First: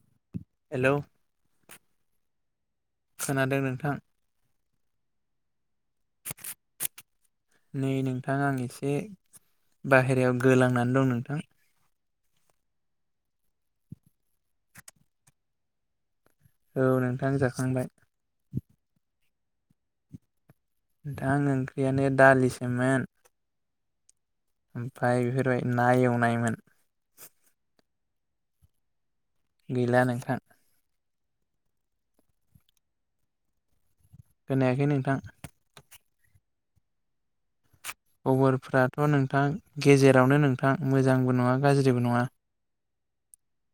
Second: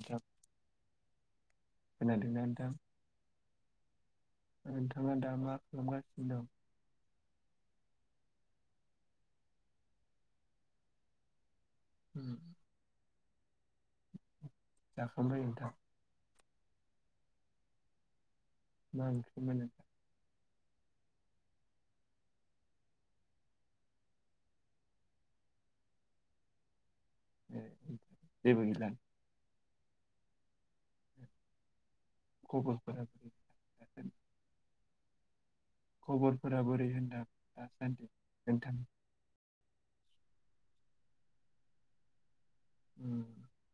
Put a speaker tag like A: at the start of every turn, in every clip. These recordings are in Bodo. A: नोंथां
B: हेल'
A: खोनादोंना नोंथां
B: खोनादों नोंथां
A: नोंथाङा दा मा खालामगासिनो दं?
B: नै नोंथां आं एसे बाहेरायाव गोलांनानै दं नोंथां।
A: [inaudible] जाखांबाय नोंथां?
B: औ नोंथां जाखांबाय।
A: [inaudible]
B: दां ओंख्रियानो दालिसोमोन। ओमफ्राय बेफोरबायदि ना एवनायमोन।
A: जेबो गैला।
B: गैला नोंथां।
A: [inaudible]
B: खोनायाखै नोंथां
A: खबरफोरा बोरै होनदों?
B: खबरफ्राथ' नोंथां गेजेरावनो नोंथां मोजांबो नङा गाज्रिबो नङा।
A: [inaudible]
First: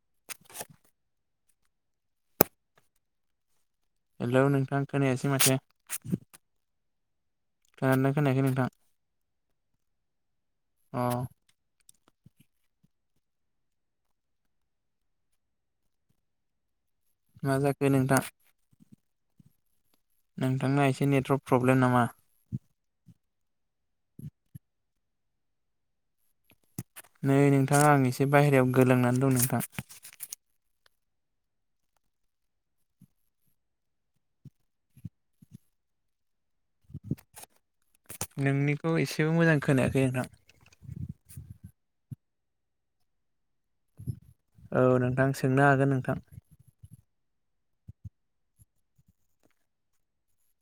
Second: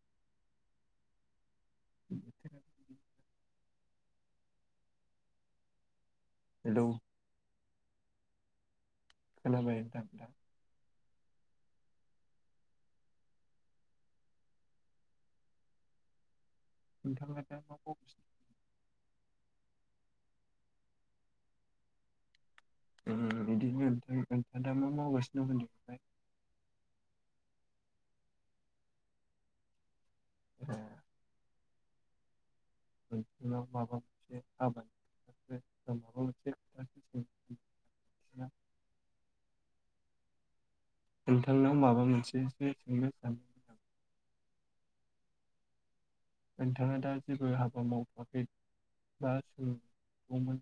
A: [inaudible]
B: हेल' नोंथां खोनायासै माथो।
A: [inaudible]
B: खोनादोंना खोनायाखै नोंथां?
A: खोनाबाय नोंथां
B: अ मा जाखो नोंथां
A: [inaudible]
B: नोंथांनााव एसे नेटवर्क प्रब्लेम नामा?
A: बिदिनो औ नोथां नोंथाङा दा मा मावगासिनो
B: नै नोंथाङा आं एसे बाहहेरायाव गोलांनानै दं नोंथां‌।
A: ओ नोंथांनाव माबा मोनसे आबाद माबा मोनसे खोथासो सोंनो
B: नोंनिखौ एसेबो मोजां खोनायाखै नोंथां
A: नोंथांनाव माबा मोनसेसो सोंनो सान
B: औ नोंथां सोंनो हागोन नोंथां।
A: नोंथाङा दा जेबो हाबा मावथ'खै? [unintelligible]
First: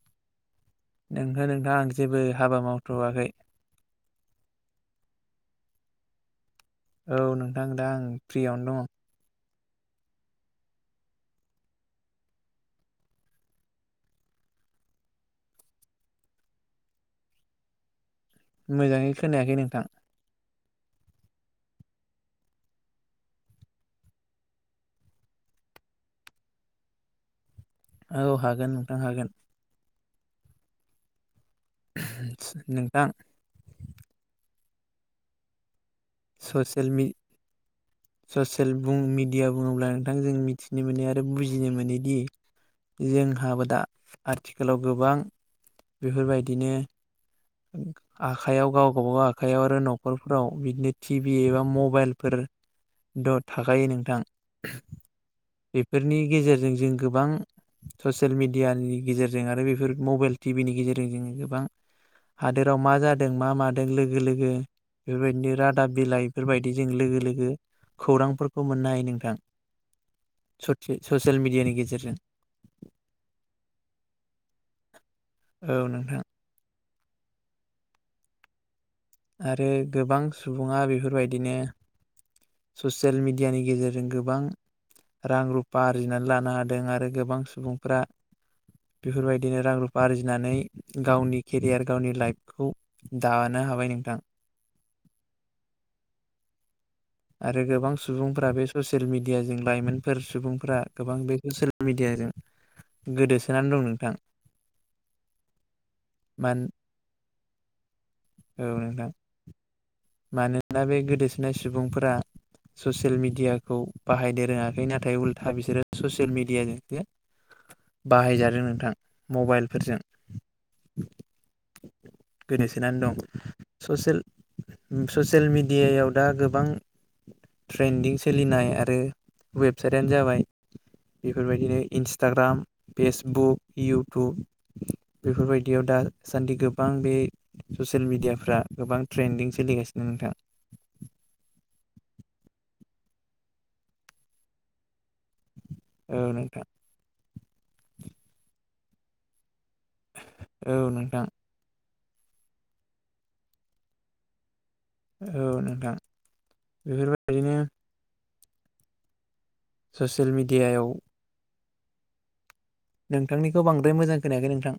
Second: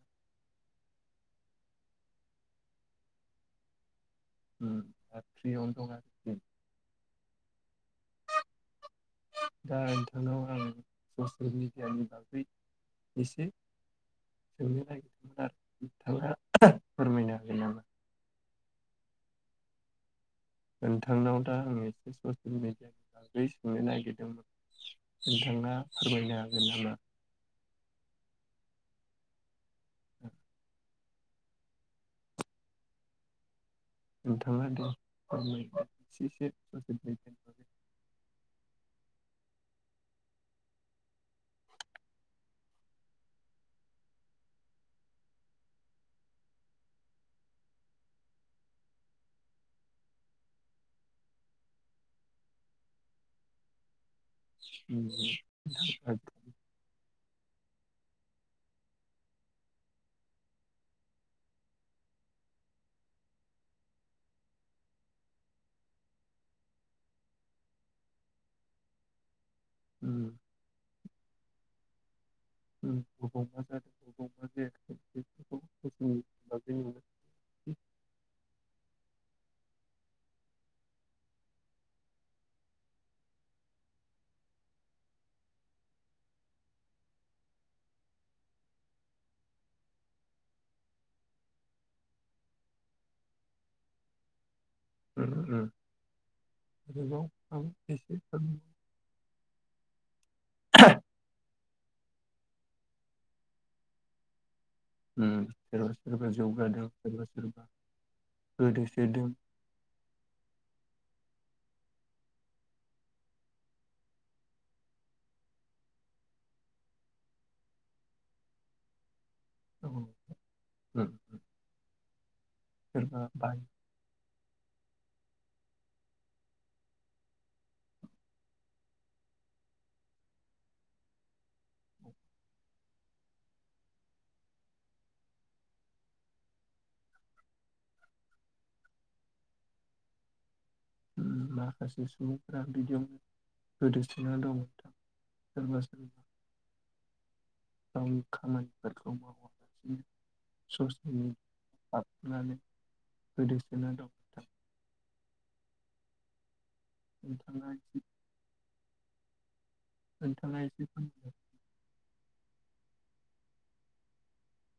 B: नोंगौ नोंथाङ आं जेबो हाबा मावथ'वाखै।
A: फ्रियावनो दं आरो
B: औ नोंथां दा आं फ्रियावनो दङ।
A: [unintelligible] [unintelligible]
B: मोजाङै खोनायाखै नोंथां
A: नोंथांनाव दा आं एसे ससियेल मिडियानि बागै सोंनो नागिरदोंमोन। नोंथाङा फोरमायनो हागोन नामा?
B: औ हागोन नोंथां हागोन। नोंथां
A: [unintelligible]
B: ससेल
A: ससियेल
B: मि
A: मिडियानि बागै
B: ससेल मिडिया बुङोब्ला नोंथां जों मिथिनो मोनो आरो बुजिनो मोनोदि जोंहाबो दा आथिखालाव गोबां बेफोरबायदिनो आखाइयाव गाव गावबागाव आखाइयाव आरो न'खरफोराव बिदिनो टिभि एबा मबाइलफोर द' थाखायो नोंथां बेफोरनि गेजेरजों जों गोबां ससियेल मिडियानि गेजेरजों आरो बेफोर मबाइल टिभिनि गेजेरजों जों गोबां हादोराव मा जादों मा मादों लोगो लोगो बेफोर बायदिनो रादाब बिलाइ बेफोर बायदि जों लोगो लोगो खौरांफोरखौ मोननो हायो नोंथां।
A: उम
B: ससियेल मिडियानि गेजेरजों।
A: [inaudible]
B: औ नोंथां
A: [inaudible]
B: आरो गोबां सुबुङा बेफोर बायदिनो। ससियेल मिडियानि गेजेरजों गोबां रां रुफा आरजिनानै लानो हादों आरो गोबां सुबुंफ्रा बेफोर बायदिनो रां रुफा आरजिनानै गावनि केरियार गावनि लाइफखौ दानाय दानो हाबाय नोंथां।
A: उम आरोबाव आं
B: आरो गोबां
A: एसे उम
B: सुबुंफ्रा बे ससियेल मिडियाजों लाइमोनफोर सुबुंफ्रा गोबां बे ससियेल मिडियाजों गोदोसोनानै दं नोंथां।
A: ओ सोरबा सोरबा
B: मान
A: जौगादों सोरबा सोरबा
B: औ नोंथां
A: गोदोसोदों।
B: मानोना बे गोदोसोनाय सुबुंफोरा ससियेल मिडियाखौ बाहायनो रोङाखै नाथाय उल्था बिसोरो ससियेल मिडियाजोंसो बाहाय जादों नोंथां
A: औ
B: मबाइलफोरजों।
A: उम
B: गोदोसोनानै
A: सोरबा
B: दं
A: बाय
B: ससियेल ससियेल मिडियाव दा गोबां ट्रेन्दिं सोलिनाय आरो वेबसाइटआनो जाबाय बेफोर बायदिनो इन्सटाग्राम, फेसबुक, इउटुब बेफोर बायदियाव। दासान्दि गोबां बे ससियेल मिडियाफ्रा गोबां ट्रेनदिं सोलिगासिनो नोंथां।
A: माखासे सुबुंफ्रा बिदियावनो गोदोसोनानै दं। सोरबा सोरबा
B: औ नोंथां
A: गावनि खामानिफोरखौ
B: औ नोंथां
A: मावासिनो। [unintelligible] नानै गोदोसोनना दं नोंथां।
B: औ नोंथां। बेफोरबायदिनो
A: [unintelligible]
B: ससियेल
A: नोंथाङा एसे
B: मिडियायाव।
A: फोरमाय
B: नोंथांनिखौ बांद्राय मोजां खोनायाखै नोंथां।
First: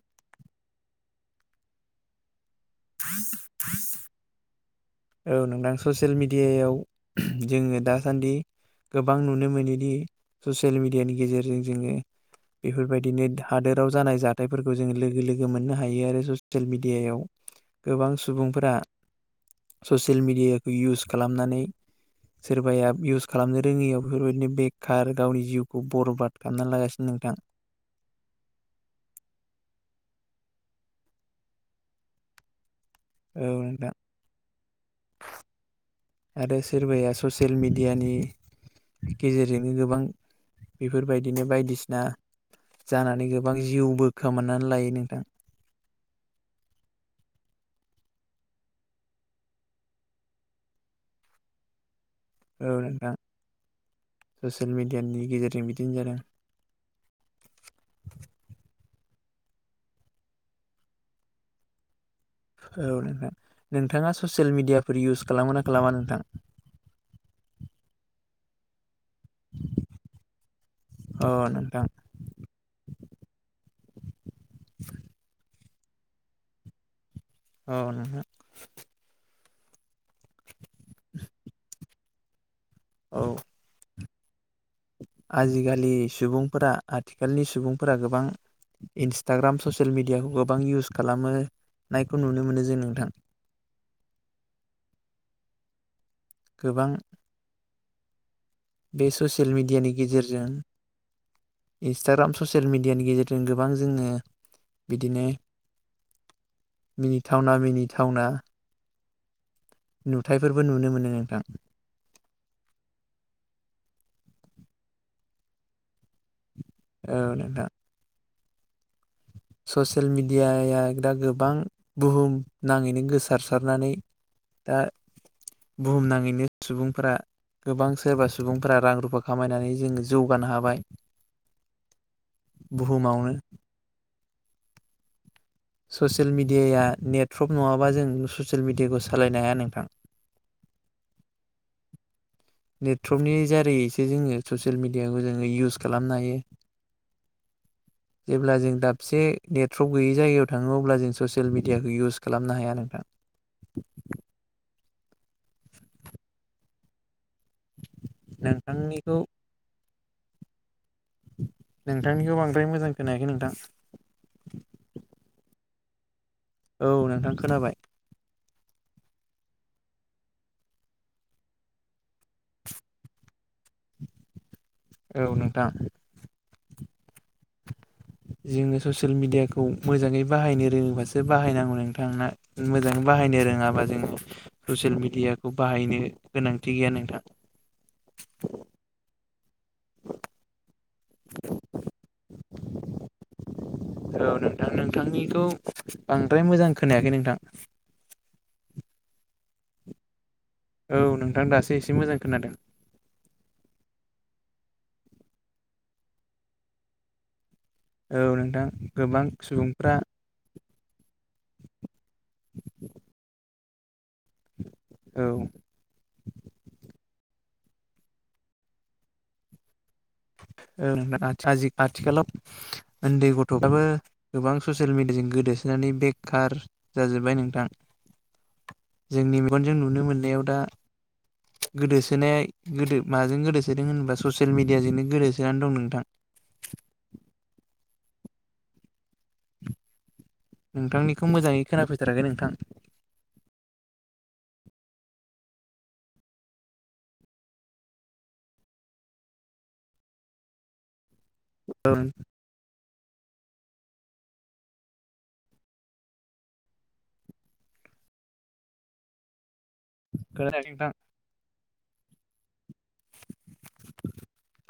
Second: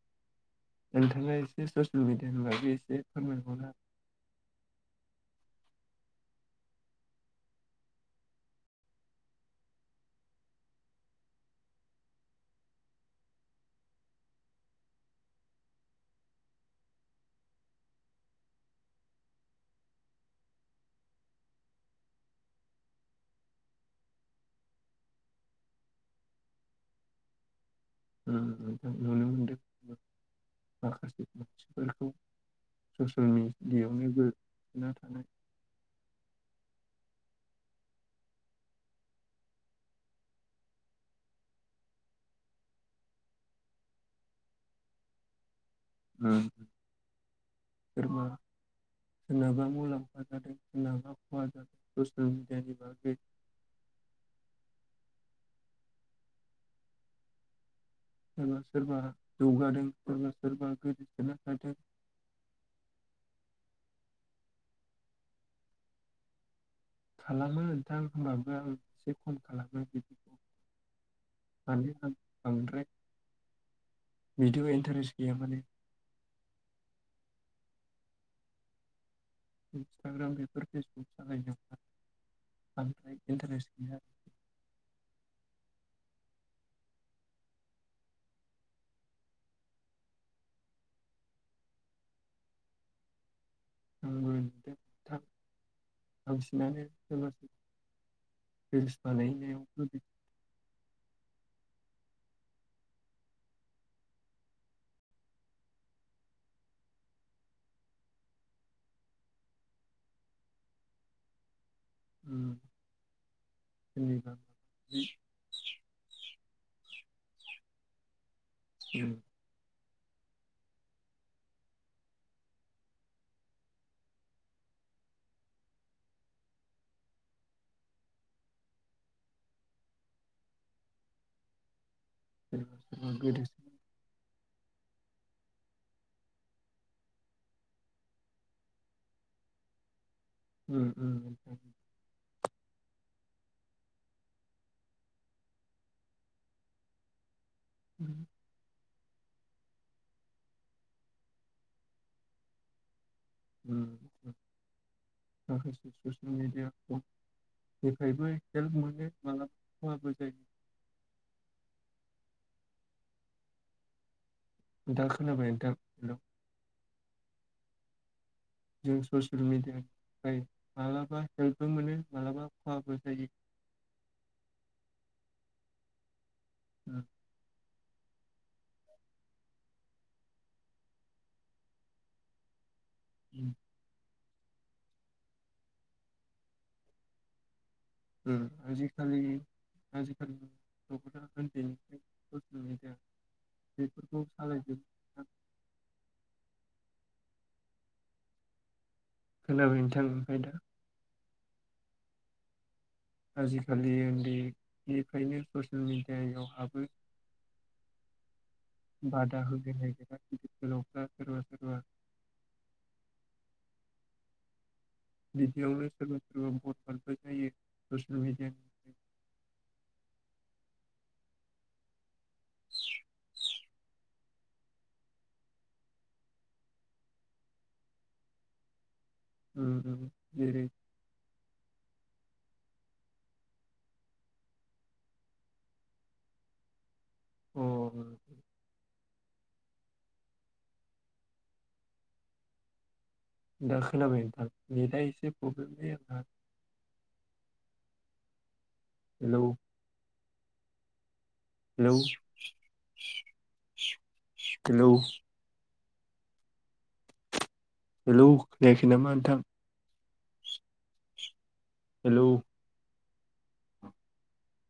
A: नोंथाङा एसे ससियेल मिडियानि बागै एसे फोरमायहरबावदो।
B: औ नोंथां ससियेल मिडियायाव जोङो दासान्दि गोबां नुनो मोनोदि ससियेल मिडियानि गेजेरजों जोङो। बेफोर बायदिनो हादोराव जानाय जाथायफोरखौ जोंङो लोगो लोगो मोननो हायो आरो ससियेल मिडियायाव गोबां सुबुंफोरा ससियेल मेडियाखौ इउस खालामनानै सोरबाया इउस खालामनो रोङियाव बेफोर बायदिनो बेखार गावनि जिउखौ बरबाद खालामना लागासिनो दङ। नोंथां।
A: नुनो मोनदों माखासे मानसिफोरखौ ससियेल
B: औ नोंथां
A: मिडियावनो गोदोना थानाय।
B: आरो सोरबाया ससियेल मिडियानि गेजेरजोंनो गोबां बेफोर बायदिनो बायदिसिना जानानै गोबां जिउबो खोमनानै लायो नोंथां।
A: उम। सोरबा सोरनाबा मुलाम्फा जादों सोरनाबा खहा जादों। ससियेल
B: औ
A: मिडियानि
B: नोंथां
A: बागै
B: ससियेल मिडियानि गेजेरजों बिदि फिदिं जादों।
A: सोरबा सोरबा जौगादों सोरबा सोरबा गोदोसोनो थादों।
B: औ नोंथां नोंथाङा ससियेल मिडियाफोर इउस खालामो ना खालामा नोंथां?
A: खालामो नोंथां। होमबाबो आं एसे खम खालामो बिदिखौ
B: अ नोंथां
A: माने आं बांद्राय बिदिबो इन्टारेस्ट गैया माने।
B: ओ नोंथां।
A: इन्सटाग्राम बेफोर फेसबुक सालायनोबो
B: औ
A: इन्टारेस्ट गैया।
B: आजिखालि सुबुंफोरा आथिखालनि सुबुंफोरा गोबां इन्सटाग्राम ससियेल मिडियाखौ गोबां इउस खालामो। नायखौ नुनो मोनो जों नोंथां।
A: आंबो‌ बांसिनानो
B: गोबां
A: सोर
B: बे ससियेल मिडियानि
A: गोदो
B: गेजेरजों इन्सटाग्राम ससियेल मिडियानि गेजेरजों गोबां जोङो बिदिनो मिनिथावना मिनिथावना नुथायफोरबो नुनो मोनो नोंथां
A: [unintelligible]
B: औ नोंथां।
A: ओम
B: ससियेल मिडियाया दा गोबां बुहुम नाङैनो गोसारसारनानै दा बुहुमनाङैनो सुबुंफोरा गोबां सोरबा सुबुंफोरा रां रुफा खामायनानै जोङो जौगानो हाबाय।
A: सोरबा
B: बहुम
A: सोरबा
B: मावनो।
A: गोदोसो
B: ससियेल मिडियाया नेटवर्प नङाबा जों ससियेल मिडियाखौ सालायनो हाया नोंथां।
A: ओम ओम नोंथां।
B: नेटवर्कनि जारैसो जोङो ससियेल मिडियाखौ जोङो इउस खालामनो हायो। जेब्ला जों दाब से नेटफ्र्रप गैयि जायगायाव थाङो अब्ला जों ससियेल मिडियाखौ इउस खालामनो हाया नोंथां।
A: ओम ओम [unintelligible] ससियेल मिडियाखौ जेफ्रायबो हेल्प मोनो
B: नोंथांनिखौ
A: मालाबा खहाबो जायो।
B: नोंथांनिखौ बांद्राय मोजां खोनायाखै नोंथां।
A: दा खोनाबाय नोंथां। हेल'
B: औ नोंथां खोनाबाय।
A: जों ससियेल मिडियाफ्राय मालाबा हेल्पबो मोनो मालाबा खहाबो जायो। [inaudible]
B: औ नोंथां।
A: उ।
B: जोङो ससियेल मिडियाखौ मोजाङै बाहायनो रोङोबासो बाहायनांगौ नोंथां ना मोजां बाहायनो
A: उम
B: रोङाबा जोङो ससियेल मिडियाखौ बाहायनो गोनांथि गैया नोंथां।
A: ओम आजिखालि आजिखालिनि न'ख'ना उन्दैनिफ्राय [unintelligible]
B: औ नोंथां नोंथांनिखौ बांद्राय मोजां खोनायाखै नोंथां।
A: खोनाबाय नोंथां ओमफाय दा
B: औ नोंथां दासो एसे मोजां खोनादों।
A: आजिखालि उन्दैनिफ्रायनो ससियेल मिडियायाव हाबो।
B: औ नोंथां गोबां
A: बादा हो
B: सुबुंफ्रा
A: [unintelligible] [unintelligible] [inaudible]
B: [inaudible]
A: बिदियावनो सोरबा सोरबा भटान जायो ससियेल मिडियानि
B: ओ आजि आथिखालाव उन्दै गथ'फ्राबो गोबां ससियेल मिडियाजों गोदो सोनै बेखारार जाजोब्बाय नोंथां।
A: [inaudible]
B: जोंनि मेगनजों नुनो मोननायाव दा
A: जेरै
B: गोदो सोनाय गोदो माजों गोदो सोदों होनबा ससियेल मिडियाजोंनो गोदोसोनानै दं नोंथां।
A: [inaudible]
B: नोंथांनिखौ मोजाङै खोनाफैथाराखै नोंथां।
A: दा खोनाबाय नोंथां नेदा एसे problem [unintelligible] hello hello
B: [inaudible]
A: [inaudible] hello hello खोनायाखै नामा नोंथां?
B: खोनायाखै नोंथां।
A: हेलौ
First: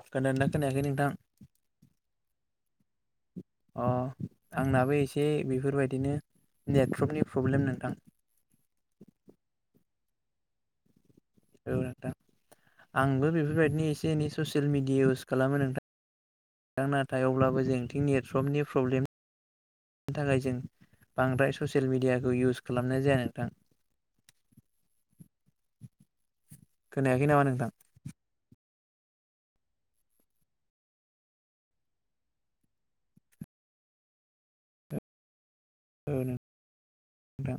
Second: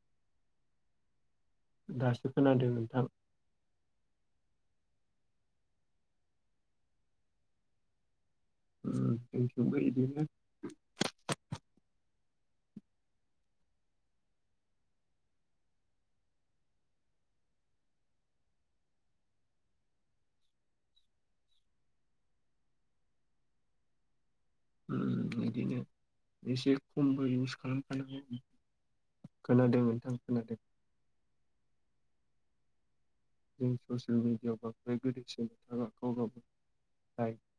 B: खोनादों ना खोनायाखै नोंथां।
A: दासो खोनादों नोंथां।
B: अ आंनाबो एसे बेफोरबायदिनो नेटफ्रोमनि प्रब्लेम नोंथां।
A: जोंनिथिंबो इदिनो
B: औ नोंथां आंबो बेफोरबायदिनो एसे एनै ससियेल मिडिया इउस खालामो नोंथां आं नाथाय अब्लाबो जेंटिं नेटफ्रोमनि प्रब्लेम बेनि थाखाय जों बांद्राय ससियेल मिडियाखौ इउस खालामनाय जाया नोंथां।
A: उम बिदिनो एसे खमबो
B: खोनायाखै नामा
A: इउस
B: नोंथां
A: खालाम खानांगौ। खोनादों नोंथां खोनादों। जों ससियेल मिडियाआव बांद्राय गोदोसो [unintelligible]
B: औ नोंथां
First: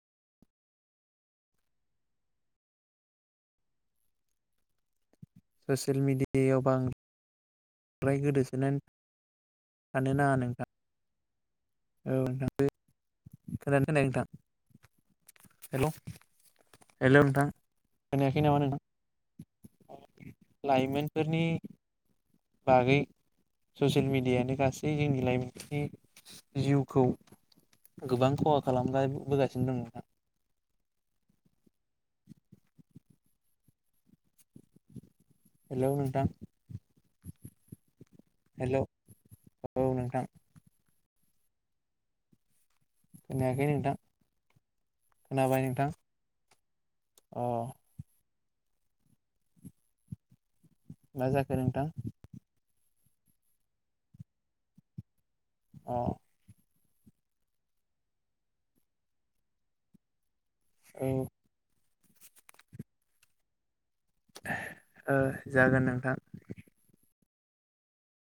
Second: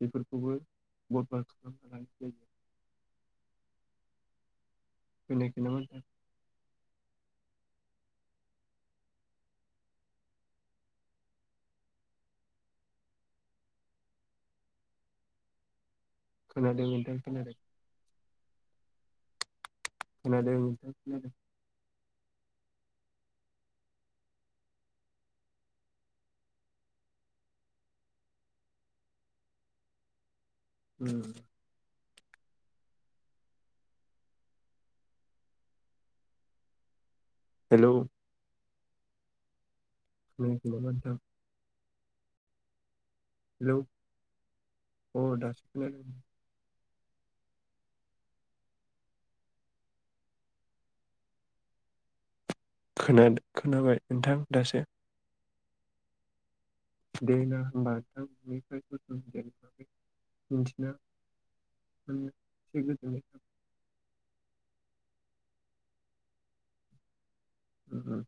A: बेफोरखौबो [unintelligible] खोनायाखै नामा
B: ससियेल
A: नोंथां
B: मिडियायाव बां फ्राय गोदोसोनानै थानो नाङा नोंथां। औ नोंथां खोनादोंना खोनायाखै नोंथां हेलौ
A: खोनादों नोंथां खोनादों।
B: खोनायाखै नामा नोंथां
A: खोनादों नोंथां
B: लाइमोनफोरनि बागै ससियेल मिडियानो गासै जोंनि लाइमोननि जिउखौ गोबां खहा खालाम गा बोगासिनो दं नोंथां।
A: उम
B: हेलौ नोंथां।
A: हेलौ।
B: हेलौ। औ नोंथां
A: औ [unintelligible] नोंथां।
B: खोनायाखै
A: हेलौ
B: नोंथां
A: अ
B: खोनाबाय
A: दासो
B: नोंथां।
A: खोनादों
B: अ मा जाखो नोंथां?
A: खोनादों खोनाबाय नोंथां दासो
B: अ
A: दे ना होमबा नोंथां [unintelligible] मिथिना
B: औ
A: उम बेबादिनो।
B: ओ जागोन नोंथां।
A: उम